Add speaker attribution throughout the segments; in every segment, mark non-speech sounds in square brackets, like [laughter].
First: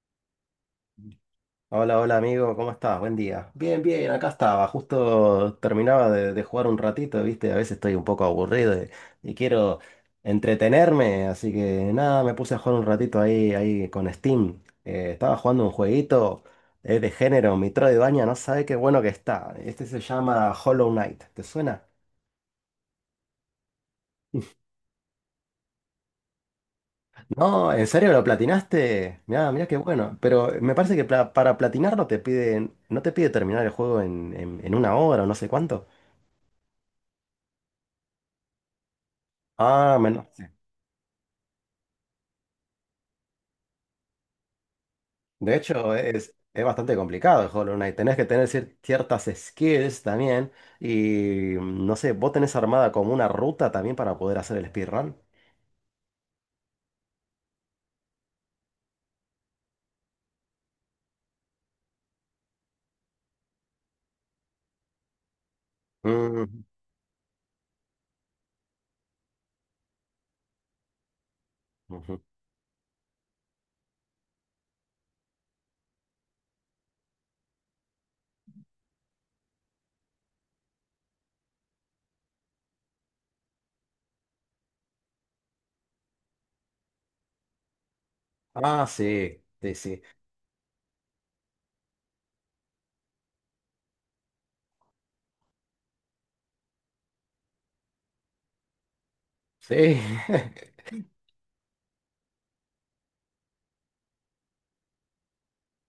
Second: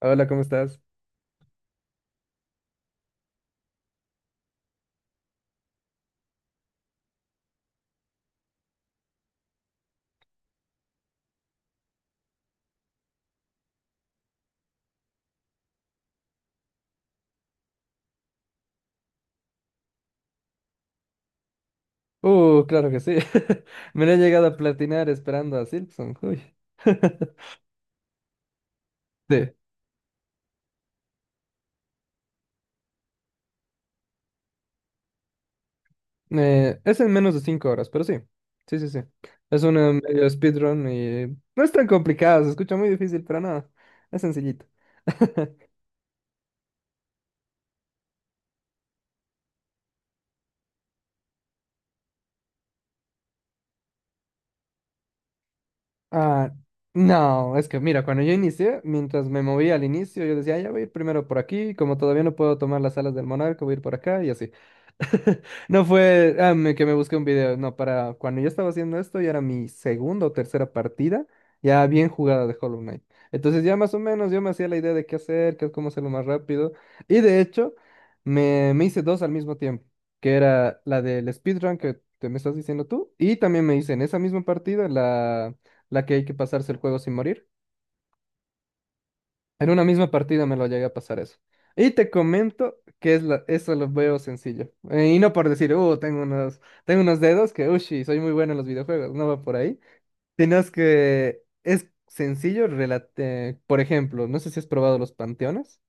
Speaker 1: Hola, ¿cómo estás?
Speaker 2: Hola, hola amigo, ¿cómo estás? Buen día. Bien, bien, acá estaba, justo terminaba de jugar un ratito, ¿viste? A veces estoy un poco aburrido y quiero entretenerme, así que nada, me puse a jugar un ratito ahí con Steam. Estaba jugando un jueguito, es de género, mi trova de baña, no sabe qué bueno que está. Este se llama Hollow Knight, ¿te suena?
Speaker 1: Claro que sí. [laughs] Me lo he llegado a platinar esperando a Silksong. Uy. [laughs]
Speaker 2: No, ¿en serio lo platinaste? Mirá,
Speaker 1: Sí.
Speaker 2: mirá qué bueno. Pero me parece que para platinarlo te piden, no te pide terminar el juego en una hora o no sé cuánto.
Speaker 1: Es en menos de 5 horas, pero sí. Sí, sí, sí. Es una
Speaker 2: Ah, menos.
Speaker 1: medio
Speaker 2: Sí.
Speaker 1: speedrun y no es tan complicado, se escucha muy difícil, pero no. Es sencillito.
Speaker 2: De
Speaker 1: [laughs]
Speaker 2: hecho, es bastante complicado el Hollow Knight. Tenés que tener ciertas skills también. Y no sé, ¿vos tenés armada como una ruta también para poder hacer el speedrun?
Speaker 1: Ah, no, es que mira, cuando yo inicié, mientras me movía al inicio, yo decía, "Ah, ya voy a ir primero por aquí, como todavía no puedo tomar las alas del monarca, voy a ir por acá y así." [laughs] No fue
Speaker 2: Mm,
Speaker 1: que me busqué un video, no, para cuando yo estaba haciendo esto, ya era mi segunda o tercera partida, ya bien
Speaker 2: ujú.
Speaker 1: jugada de Hollow Knight. Entonces ya más o menos yo me hacía la idea de qué hacer, qué, cómo hacerlo más rápido. Y de hecho, me hice dos al mismo tiempo, que era la del speedrun que te me estás diciendo tú, y también me hice en esa misma partida la que hay que pasarse el juego sin morir.
Speaker 2: Ah, sí,
Speaker 1: En
Speaker 2: sí,
Speaker 1: una
Speaker 2: sí.
Speaker 1: misma partida me lo llegué a pasar eso. Y te comento que es la, eso lo veo sencillo. Y no por decir, tengo unos dedos que, ushi, soy muy bueno en los videojuegos, no va por ahí.
Speaker 2: Sí.
Speaker 1: Sino es
Speaker 2: [laughs]
Speaker 1: que es sencillo, por ejemplo, no sé si has probado los panteones.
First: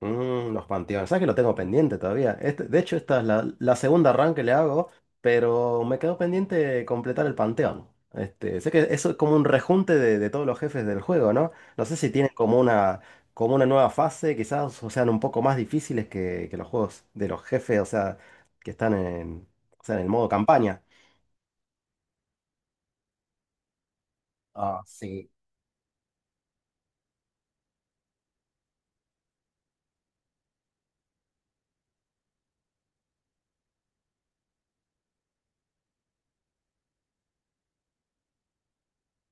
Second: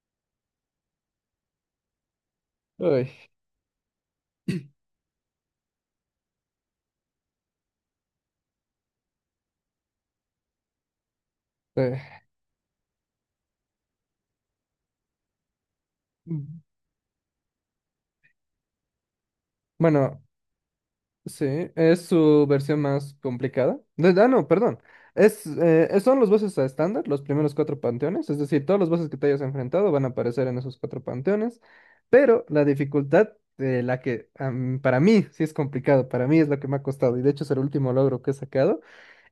Speaker 2: Los panteones. ¿Sabes que lo tengo pendiente todavía? De hecho,
Speaker 1: Uy,
Speaker 2: esta es la segunda run que le hago, pero me quedó pendiente completar el panteón. Sé que eso es como un rejunte de todos los jefes del juego, ¿no? No sé si
Speaker 1: eh,
Speaker 2: tienen como una nueva fase, quizás, o sean un poco más difíciles que
Speaker 1: mm,
Speaker 2: los juegos de los jefes, o sea, que están en, o sea, en el
Speaker 1: bueno,
Speaker 2: modo campaña.
Speaker 1: sí, es su versión más complicada. Ah, no, perdón.
Speaker 2: Ah, sí.
Speaker 1: Es, son los bosses a estándar, los primeros cuatro panteones. Es decir, todos los bosses que te hayas enfrentado van a aparecer en esos cuatro panteones. Pero la dificultad de la que para mí sí es complicado, para mí es lo que me ha costado. Y de hecho es el último logro que he sacado,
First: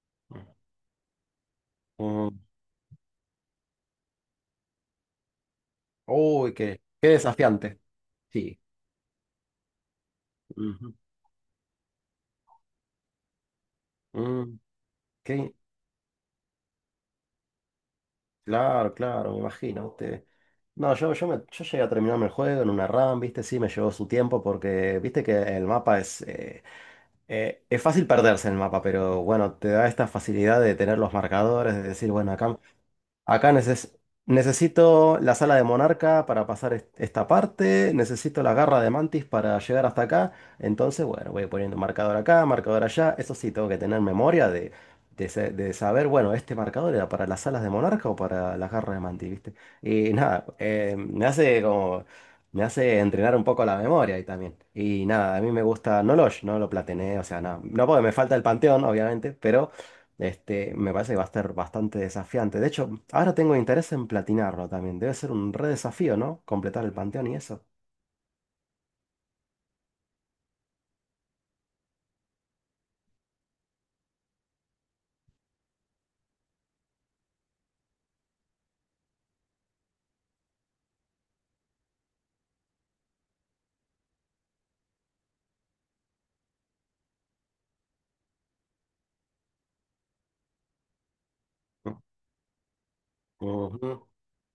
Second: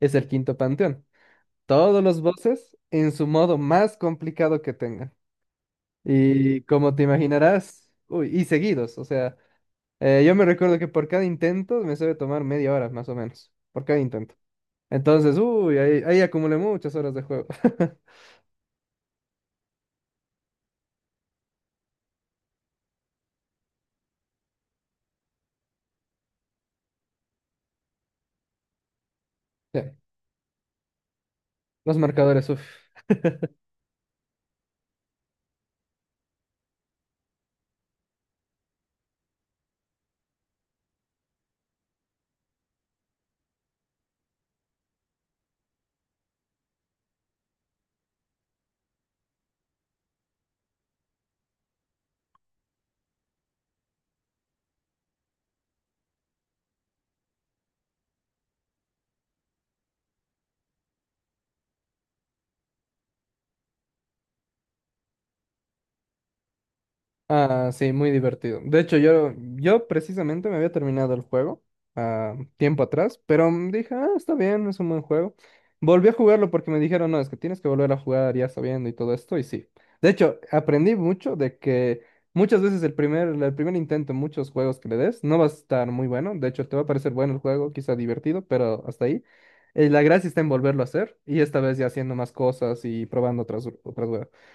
Speaker 1: es el quinto panteón. Todos los
Speaker 2: Mm.
Speaker 1: bosses en su modo más complicado que tengan.
Speaker 2: Uy,
Speaker 1: Y
Speaker 2: qué,
Speaker 1: como te
Speaker 2: qué desafiante.
Speaker 1: imaginarás, uy, y
Speaker 2: Sí.
Speaker 1: seguidos, o sea. Yo me recuerdo que
Speaker 2: Ujú.
Speaker 1: por cada intento me suele tomar media hora, más o menos, por cada intento.
Speaker 2: Mm,
Speaker 1: Entonces,
Speaker 2: qué,
Speaker 1: uy, ahí acumulé muchas horas de juego. [laughs]
Speaker 2: Claro, claro, me imagino. Usted. No, yo llegué a terminarme el juego en una RAM, viste, sí, me llevó su tiempo porque viste que el mapa es, es fácil perderse en el mapa, pero bueno, te
Speaker 1: Sí,
Speaker 2: da esta facilidad de tener los marcadores, de
Speaker 1: los
Speaker 2: decir, bueno,
Speaker 1: marcadores,
Speaker 2: acá
Speaker 1: uff.
Speaker 2: Acá neces- necesito la sala de Monarca para pasar esta parte, necesito la garra de Mantis para llegar hasta acá. Entonces, bueno, voy poniendo marcador acá, marcador allá. Eso sí, tengo que tener memoria de saber, bueno, este marcador era para las salas de Monarca o para las garras de Mantis, ¿viste? Y nada, me hace como. Me hace entrenar un poco la memoria ahí también. Y nada, a mí me gusta Nolosh, no lo platiné, o sea, no, no porque me falta el panteón, obviamente, me parece que va a ser bastante desafiante. De hecho, ahora tengo interés en platinarlo también. Debe ser un re desafío, ¿no? Completar el panteón y eso.
Speaker 1: Ah, sí, muy divertido. De hecho, yo precisamente me había terminado el juego ah, tiempo atrás, pero mm, dije, ah, está bien, es un buen juego. Volví a jugarlo porque me dijeron, no, es que tienes que volver a jugar ya sabiendo y todo esto, y sí. De hecho, aprendí mucho de que muchas veces el primer intento en muchos juegos que le des no va a estar muy bueno. De hecho, te va a parecer bueno el juego, quizá divertido, pero hasta ahí. La gracia está en volverlo a hacer, y esta vez ya haciendo más cosas y probando otras,
Speaker 2: Ujú.
Speaker 1: otras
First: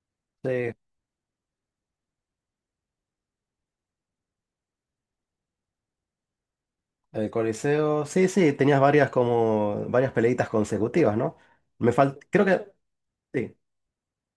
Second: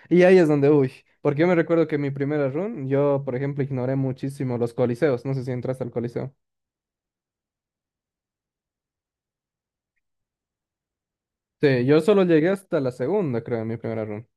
Speaker 1: y ahí es donde,
Speaker 2: Sí,
Speaker 1: uy, porque yo me recuerdo que en mi primera run, yo, por ejemplo, ignoré muchísimo los coliseos, no sé si entraste al coliseo.
Speaker 2: el Coliseo. Sí, sí, tenías varias como varias peleitas consecutivas, ¿no?
Speaker 1: Sí, yo solo
Speaker 2: Creo
Speaker 1: llegué
Speaker 2: que
Speaker 1: hasta la segunda,
Speaker 2: sí.
Speaker 1: creo, en mi primera run.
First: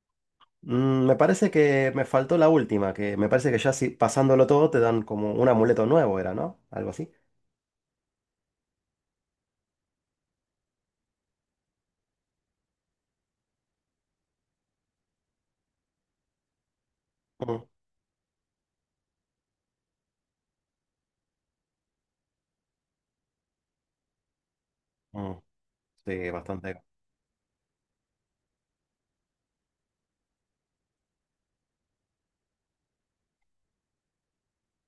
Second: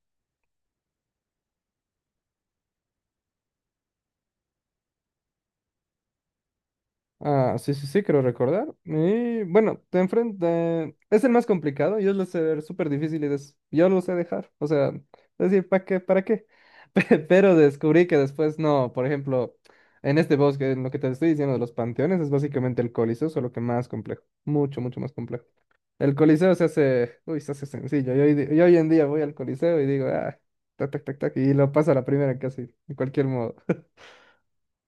Speaker 2: Me parece que me faltó la última, que me parece que ya si pasándolo todo te dan como un amuleto nuevo, era, ¿no? Algo así.
Speaker 1: Ah, sí, sí, sí, creo recordar. Y bueno, te enfrenta. Es el más complicado. Yo lo sé ver súper difícil y yo lo sé dejar. O sea, decir, ¿para qué? ¿Para qué? [laughs] Pero
Speaker 2: Mm,
Speaker 1: descubrí que después no. Por ejemplo, en este bosque, en lo que te estoy diciendo de los panteones, es básicamente el Coliseo, solo que más complejo. Mucho, mucho más
Speaker 2: mm.
Speaker 1: complejo. El
Speaker 2: Sí,
Speaker 1: Coliseo se
Speaker 2: bastante.
Speaker 1: hace. Uy, se hace sencillo. Yo hoy, yo hoy en día voy al Coliseo y digo, ah, tac, tac, tac, tac, y lo paso a la primera casi, de cualquier modo. [laughs]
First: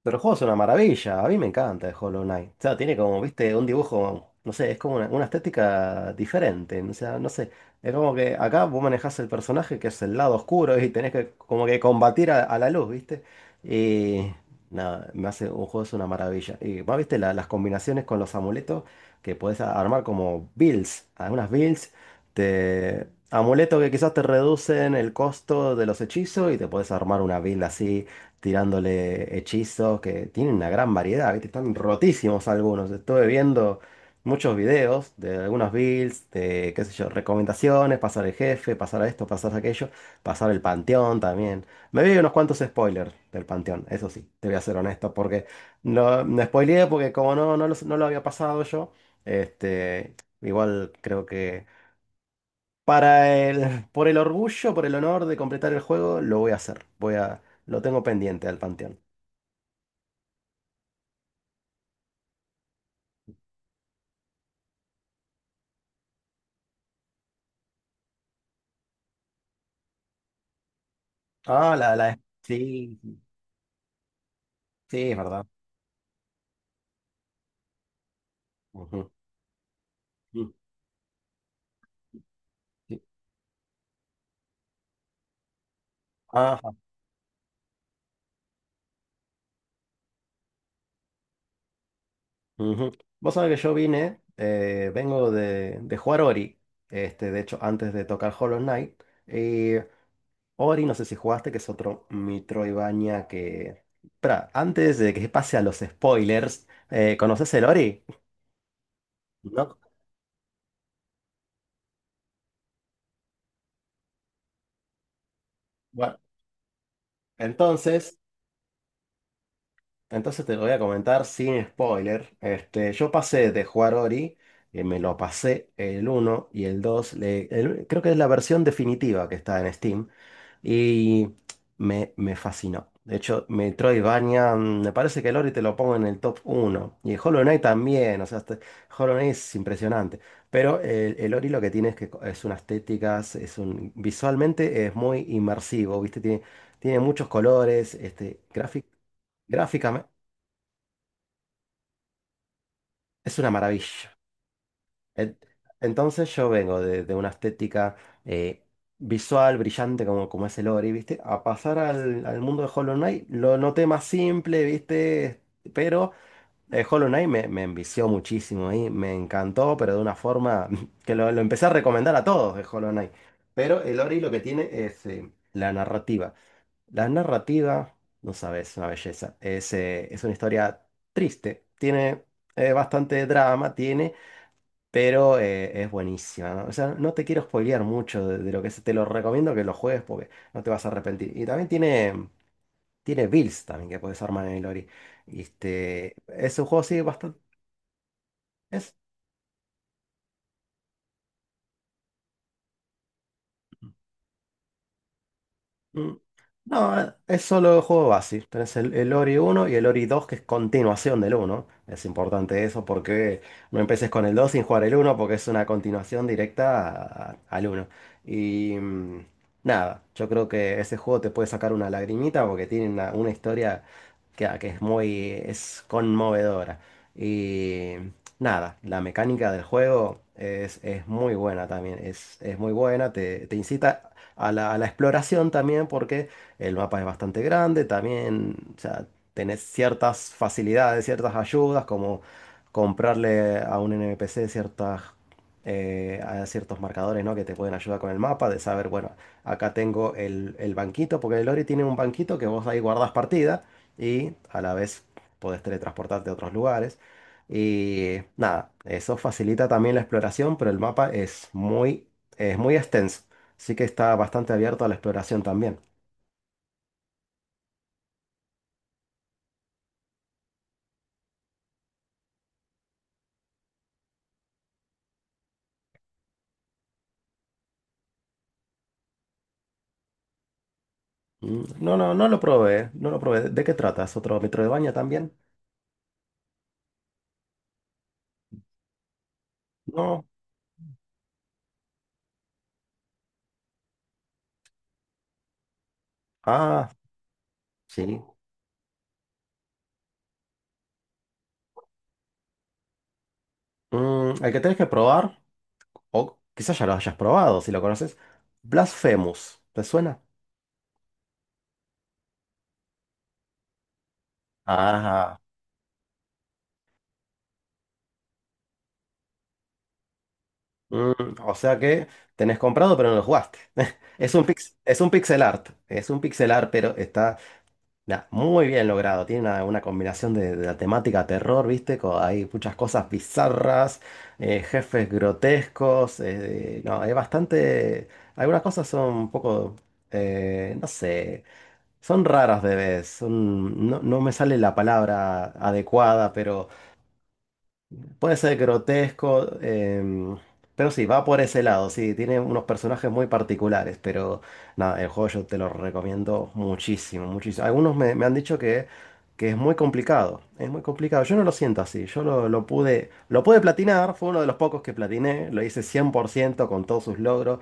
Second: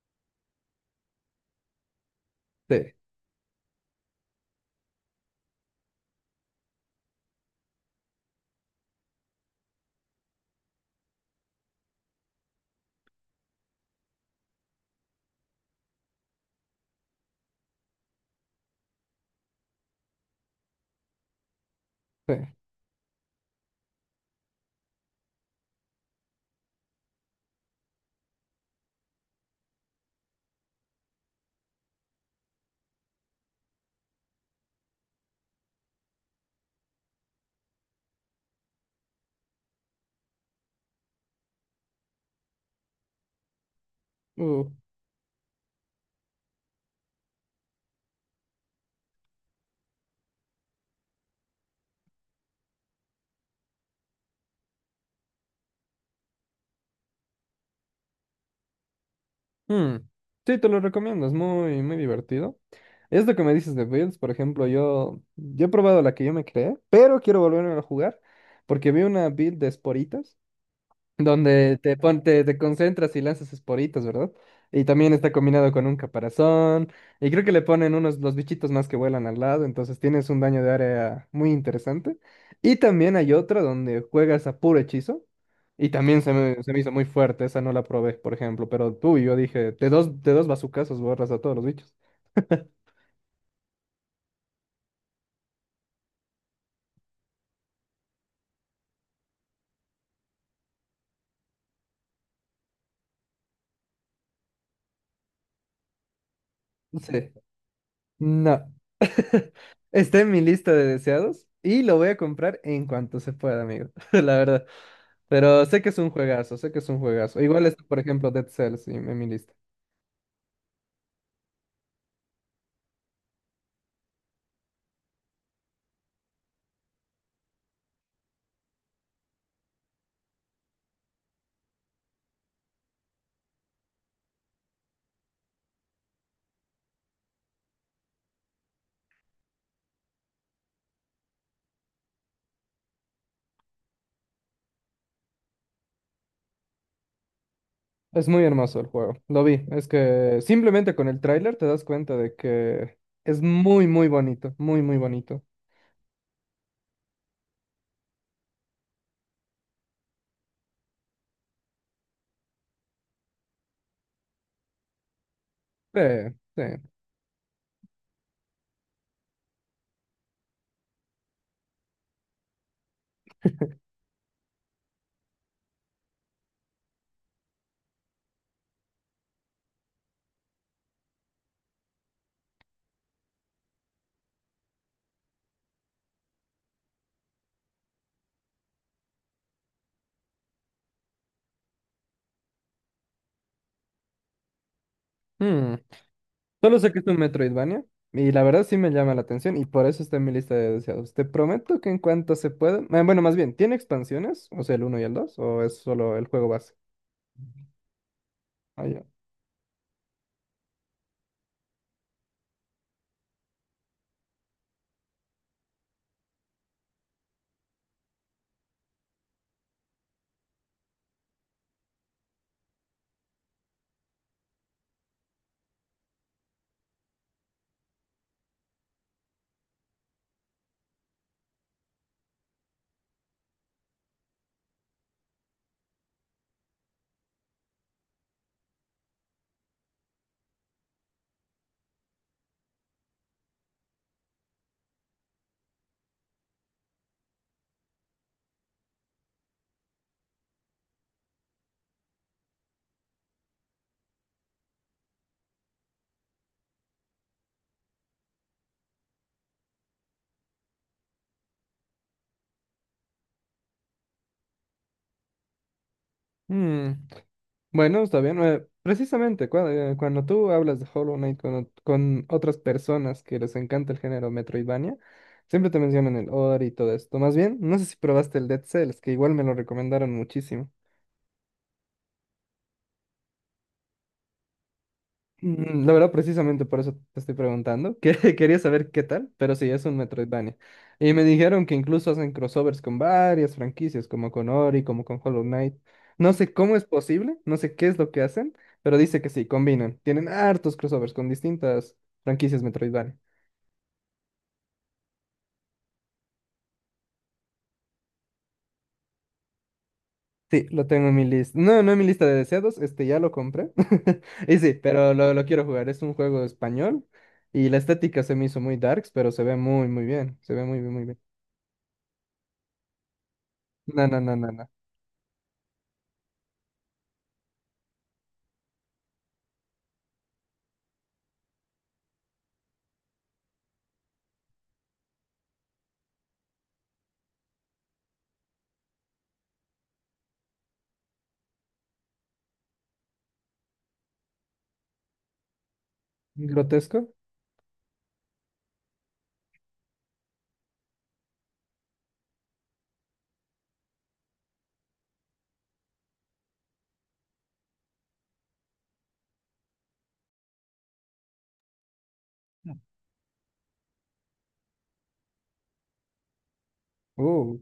Speaker 2: Pero el juego es una maravilla, a mí me encanta el Hollow Knight. O sea,
Speaker 1: Sí,
Speaker 2: tiene como, viste, un dibujo, no sé, es como una estética diferente. O sea, no sé, es como que acá vos manejás el personaje que es el lado oscuro y tenés que como que combatir a la luz, viste. Y nada, me hace un juego es una maravilla. Y más, viste, las combinaciones con los amuletos que podés armar como builds, algunas builds,
Speaker 1: sí.
Speaker 2: amuletos que quizás te reducen el costo de los hechizos y te podés armar una build así tirándole hechizos, que tienen una gran variedad, ¿viste? Están rotísimos algunos. Estuve viendo muchos videos de algunos builds, de qué sé yo, recomendaciones, pasar el jefe, pasar a esto, pasar a aquello, pasar el panteón también. Me vi unos cuantos spoilers del panteón, eso sí, te voy a
Speaker 1: Uh.
Speaker 2: ser honesto, porque no, me spoileé porque como no, no lo había pasado yo, este, igual creo que. Para el orgullo, por el honor de completar el juego, lo voy a hacer. Lo tengo pendiente al panteón.
Speaker 1: Mm, sí, te lo recomiendo, es muy, muy divertido. Es lo que me dices de Builds, por ejemplo, yo he probado la que yo me creé, pero quiero volverme a jugar porque vi una build de esporitas
Speaker 2: Ah,
Speaker 1: donde te
Speaker 2: sí,
Speaker 1: concentras y lanzas esporitas, ¿verdad? Y
Speaker 2: sí,
Speaker 1: también
Speaker 2: es
Speaker 1: está
Speaker 2: verdad.
Speaker 1: combinado con un caparazón, y creo que le ponen unos los bichitos más que
Speaker 2: Ujú,
Speaker 1: vuelan al lado, entonces tienes un
Speaker 2: ujú,
Speaker 1: daño de área muy interesante. Y
Speaker 2: sí.
Speaker 1: también hay otro donde juegas a puro hechizo, y también se me,
Speaker 2: Ajá.
Speaker 1: se me hizo muy fuerte, esa no la probé, por ejemplo, pero tú y yo dije, de dos bazucazos borras a todos los bichos.
Speaker 2: Ujú. Vos sabés que yo vine, vengo de jugar Ori, de hecho, antes de tocar Hollow Knight. Y Ori, no sé si jugaste, que es otro Metroidvania que. Espera, antes de que pase a los spoilers,
Speaker 1: Sí.
Speaker 2: ¿conoces el Ori?
Speaker 1: No,
Speaker 2: No.
Speaker 1: está en mi lista de deseados, y lo voy a comprar en cuanto se pueda, amigo, [laughs] la verdad. Pero sé que es un
Speaker 2: Bueno,
Speaker 1: juegazo, sé que es un juegazo. Igual está, por
Speaker 2: entonces...
Speaker 1: ejemplo, Dead Cells en mi lista.
Speaker 2: Entonces te lo voy a comentar sin spoiler. Yo pasé de jugar Ori, me lo pasé el uno y el 2. Creo que es la versión definitiva que está en Steam. Y me fascinó. De hecho, Metroidvania, me parece que el Ori te lo pongo en el top uno y el Hollow Knight también. O sea, Hollow Knight es impresionante. Pero el Ori lo que tiene es que es unas estéticas, visualmente es muy inmersivo, ¿viste? Tiene muchos colores,
Speaker 1: Es muy hermoso el juego. Lo vi. Es
Speaker 2: gráficamente.
Speaker 1: que simplemente con el tráiler te das cuenta de que
Speaker 2: Es
Speaker 1: es
Speaker 2: una
Speaker 1: muy, muy
Speaker 2: maravilla.
Speaker 1: bonito. Muy, muy
Speaker 2: En-
Speaker 1: bonito.
Speaker 2: Entonces yo vengo de una estética eh, visual, brillante, como es el Ori, ¿viste? A pasar al mundo de Hollow Knight, lo noté más simple, ¿viste?
Speaker 1: Sí,
Speaker 2: Pero
Speaker 1: sí.
Speaker 2: Hollow Knight me envició muchísimo y me encantó, pero de una forma [laughs] que lo empecé a recomendar a todos de Hollow Knight. Pero el Ori lo que tiene es la narrativa. La narrativa, no sabes, es una belleza. Es una historia triste, tiene bastante drama, tiene. Pero es buenísima, ¿no? O sea, no te quiero spoilear mucho de lo que es. Te lo recomiendo que lo juegues porque no te vas a arrepentir. Y también tiene builds también que puedes armar en el Ori.
Speaker 1: Hmm.
Speaker 2: Es un
Speaker 1: Solo
Speaker 2: juego,
Speaker 1: sé que
Speaker 2: sí,
Speaker 1: es un
Speaker 2: bastante.
Speaker 1: Metroidvania. Y la verdad sí me llama la atención. Y por eso está en mi lista de deseados. Te prometo que en cuanto se pueda. Bueno, más bien, ¿tiene expansiones? O sea, ¿el uno y el 2 o es
Speaker 2: Mm.
Speaker 1: solo el juego base?
Speaker 2: No, es solo el juego base. Tenés
Speaker 1: Ah,
Speaker 2: el,
Speaker 1: ya.
Speaker 2: el Ori uno y el Ori 2, que es continuación del uno. Es importante eso porque no empeces con el 2 sin jugar el uno, porque es una continuación directa al uno. Y nada, yo creo que ese juego te puede sacar una lagrimita porque tiene una historia que es muy, es conmovedora. Y nada, la mecánica del juego es muy buena también. Es muy buena, te incita a la exploración también, porque el mapa es bastante grande, también, o sea, tenés ciertas facilidades, ciertas ayudas, como comprarle a un NPC ciertas, a ciertos marcadores, ¿no? que te pueden ayudar con el mapa, de saber, bueno, acá tengo el banquito, porque el Ori tiene un banquito que vos ahí guardás partida y a la vez podés teletransportarte a otros lugares. Y nada, eso facilita también la exploración, pero el mapa es muy extenso. Así que está bastante abierto a la exploración también.
Speaker 1: Hmm. Bueno, está bien. Precisamente cuando tú hablas de Hollow Knight con, con otras personas que les encanta el género Metroidvania, siempre te mencionan el Ori y todo esto. Más bien, no sé si probaste el Dead Cells, que igual me lo recomendaron muchísimo.
Speaker 2: Mm, no, no, no lo probé, no lo probé. ¿De qué tratas? ¿Otro Metroidvania también?
Speaker 1: Mm, la verdad, precisamente por eso te estoy preguntando, que [laughs] quería saber qué tal, pero sí, es un
Speaker 2: No.
Speaker 1: Metroidvania. Y me dijeron que incluso hacen crossovers con varias franquicias, como con Ori, como con Hollow Knight. No sé cómo es
Speaker 2: Ah,
Speaker 1: posible, no sé qué es lo
Speaker 2: sí.
Speaker 1: que hacen, pero dice que sí, combinan. Tienen hartos crossovers con distintas franquicias Metroidvania.
Speaker 2: El que tenés que probar, o quizás ya lo hayas probado si lo conoces, Blasphemous. ¿Te suena?
Speaker 1: Sí, lo tengo en mi lista. No, no en mi lista de deseados, este ya lo compré. [laughs] Y sí, pero lo,
Speaker 2: Ajá.
Speaker 1: lo quiero jugar. Es un juego español y la estética se me hizo muy darks, pero se ve muy, muy bien. Se ve muy, bien, muy
Speaker 2: Mm,
Speaker 1: bien.
Speaker 2: o sea que tenés comprado pero no lo jugaste.
Speaker 1: No,
Speaker 2: [laughs]
Speaker 1: no,
Speaker 2: Es
Speaker 1: no,
Speaker 2: un
Speaker 1: no, no.
Speaker 2: pix, es un pixel art. Es un pixel art, pero está nah, muy bien logrado. Tiene una combinación de la temática terror, ¿viste? Hay muchas cosas bizarras, jefes grotescos. No, hay bastante. Algunas cosas son un poco. No sé. Son raras de vez. No, no me sale la palabra adecuada, pero
Speaker 1: ¿Grotesco?
Speaker 2: puede ser grotesco, pero sí, va por ese lado, sí, tiene unos personajes muy particulares, pero nada, el juego yo te lo recomiendo muchísimo, muchísimo. Algunos me han dicho que es muy complicado, yo no lo siento así, yo lo pude, lo pude, platinar, fue uno de los pocos que platiné, lo hice 100% con todos sus
Speaker 1: Uh,
Speaker 2: logros,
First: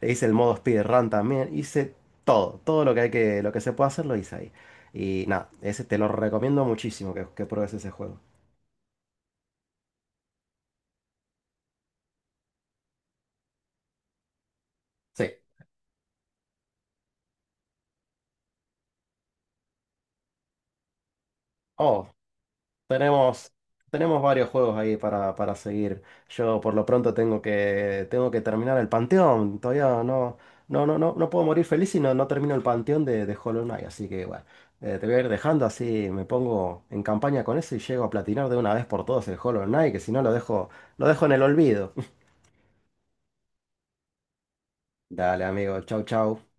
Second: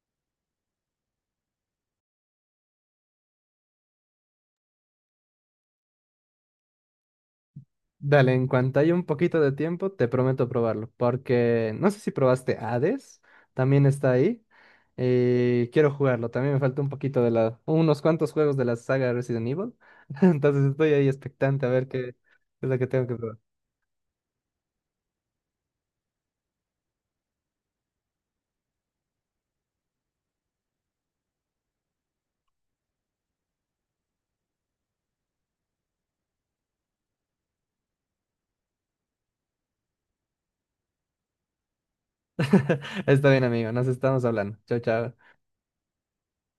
Speaker 2: e hice el modo speedrun también, hice todo, todo lo que se puede hacer lo hice ahí. Y nada, ese te lo recomiendo muchísimo que pruebes ese juego.
Speaker 1: dale, en cuanto haya un poquito de tiempo, te prometo probarlo, porque no sé si probaste Hades, también está ahí,
Speaker 2: Sí.
Speaker 1: y quiero jugarlo, también me falta un poquito de la, unos cuantos juegos de la saga Resident Evil, [laughs] entonces estoy ahí expectante a ver
Speaker 2: Oh,
Speaker 1: qué es lo que tengo que probar.
Speaker 2: Tenemos, tenemos varios juegos ahí para seguir. Yo por lo pronto tengo que terminar el Panteón. Todavía no, no, no, no, no puedo morir feliz si no, no termino el Panteón de Hollow Knight. Así que bueno, te voy a ir dejando así, me pongo en campaña con eso y llego a platinar de una vez por todas el Hollow Knight, que si no lo dejo, lo dejo en el olvido. [laughs]
Speaker 1: [laughs] Está bien, amigo, nos estamos hablando. Chao, chao.
Speaker 2: Dale, amigo, chau, chau.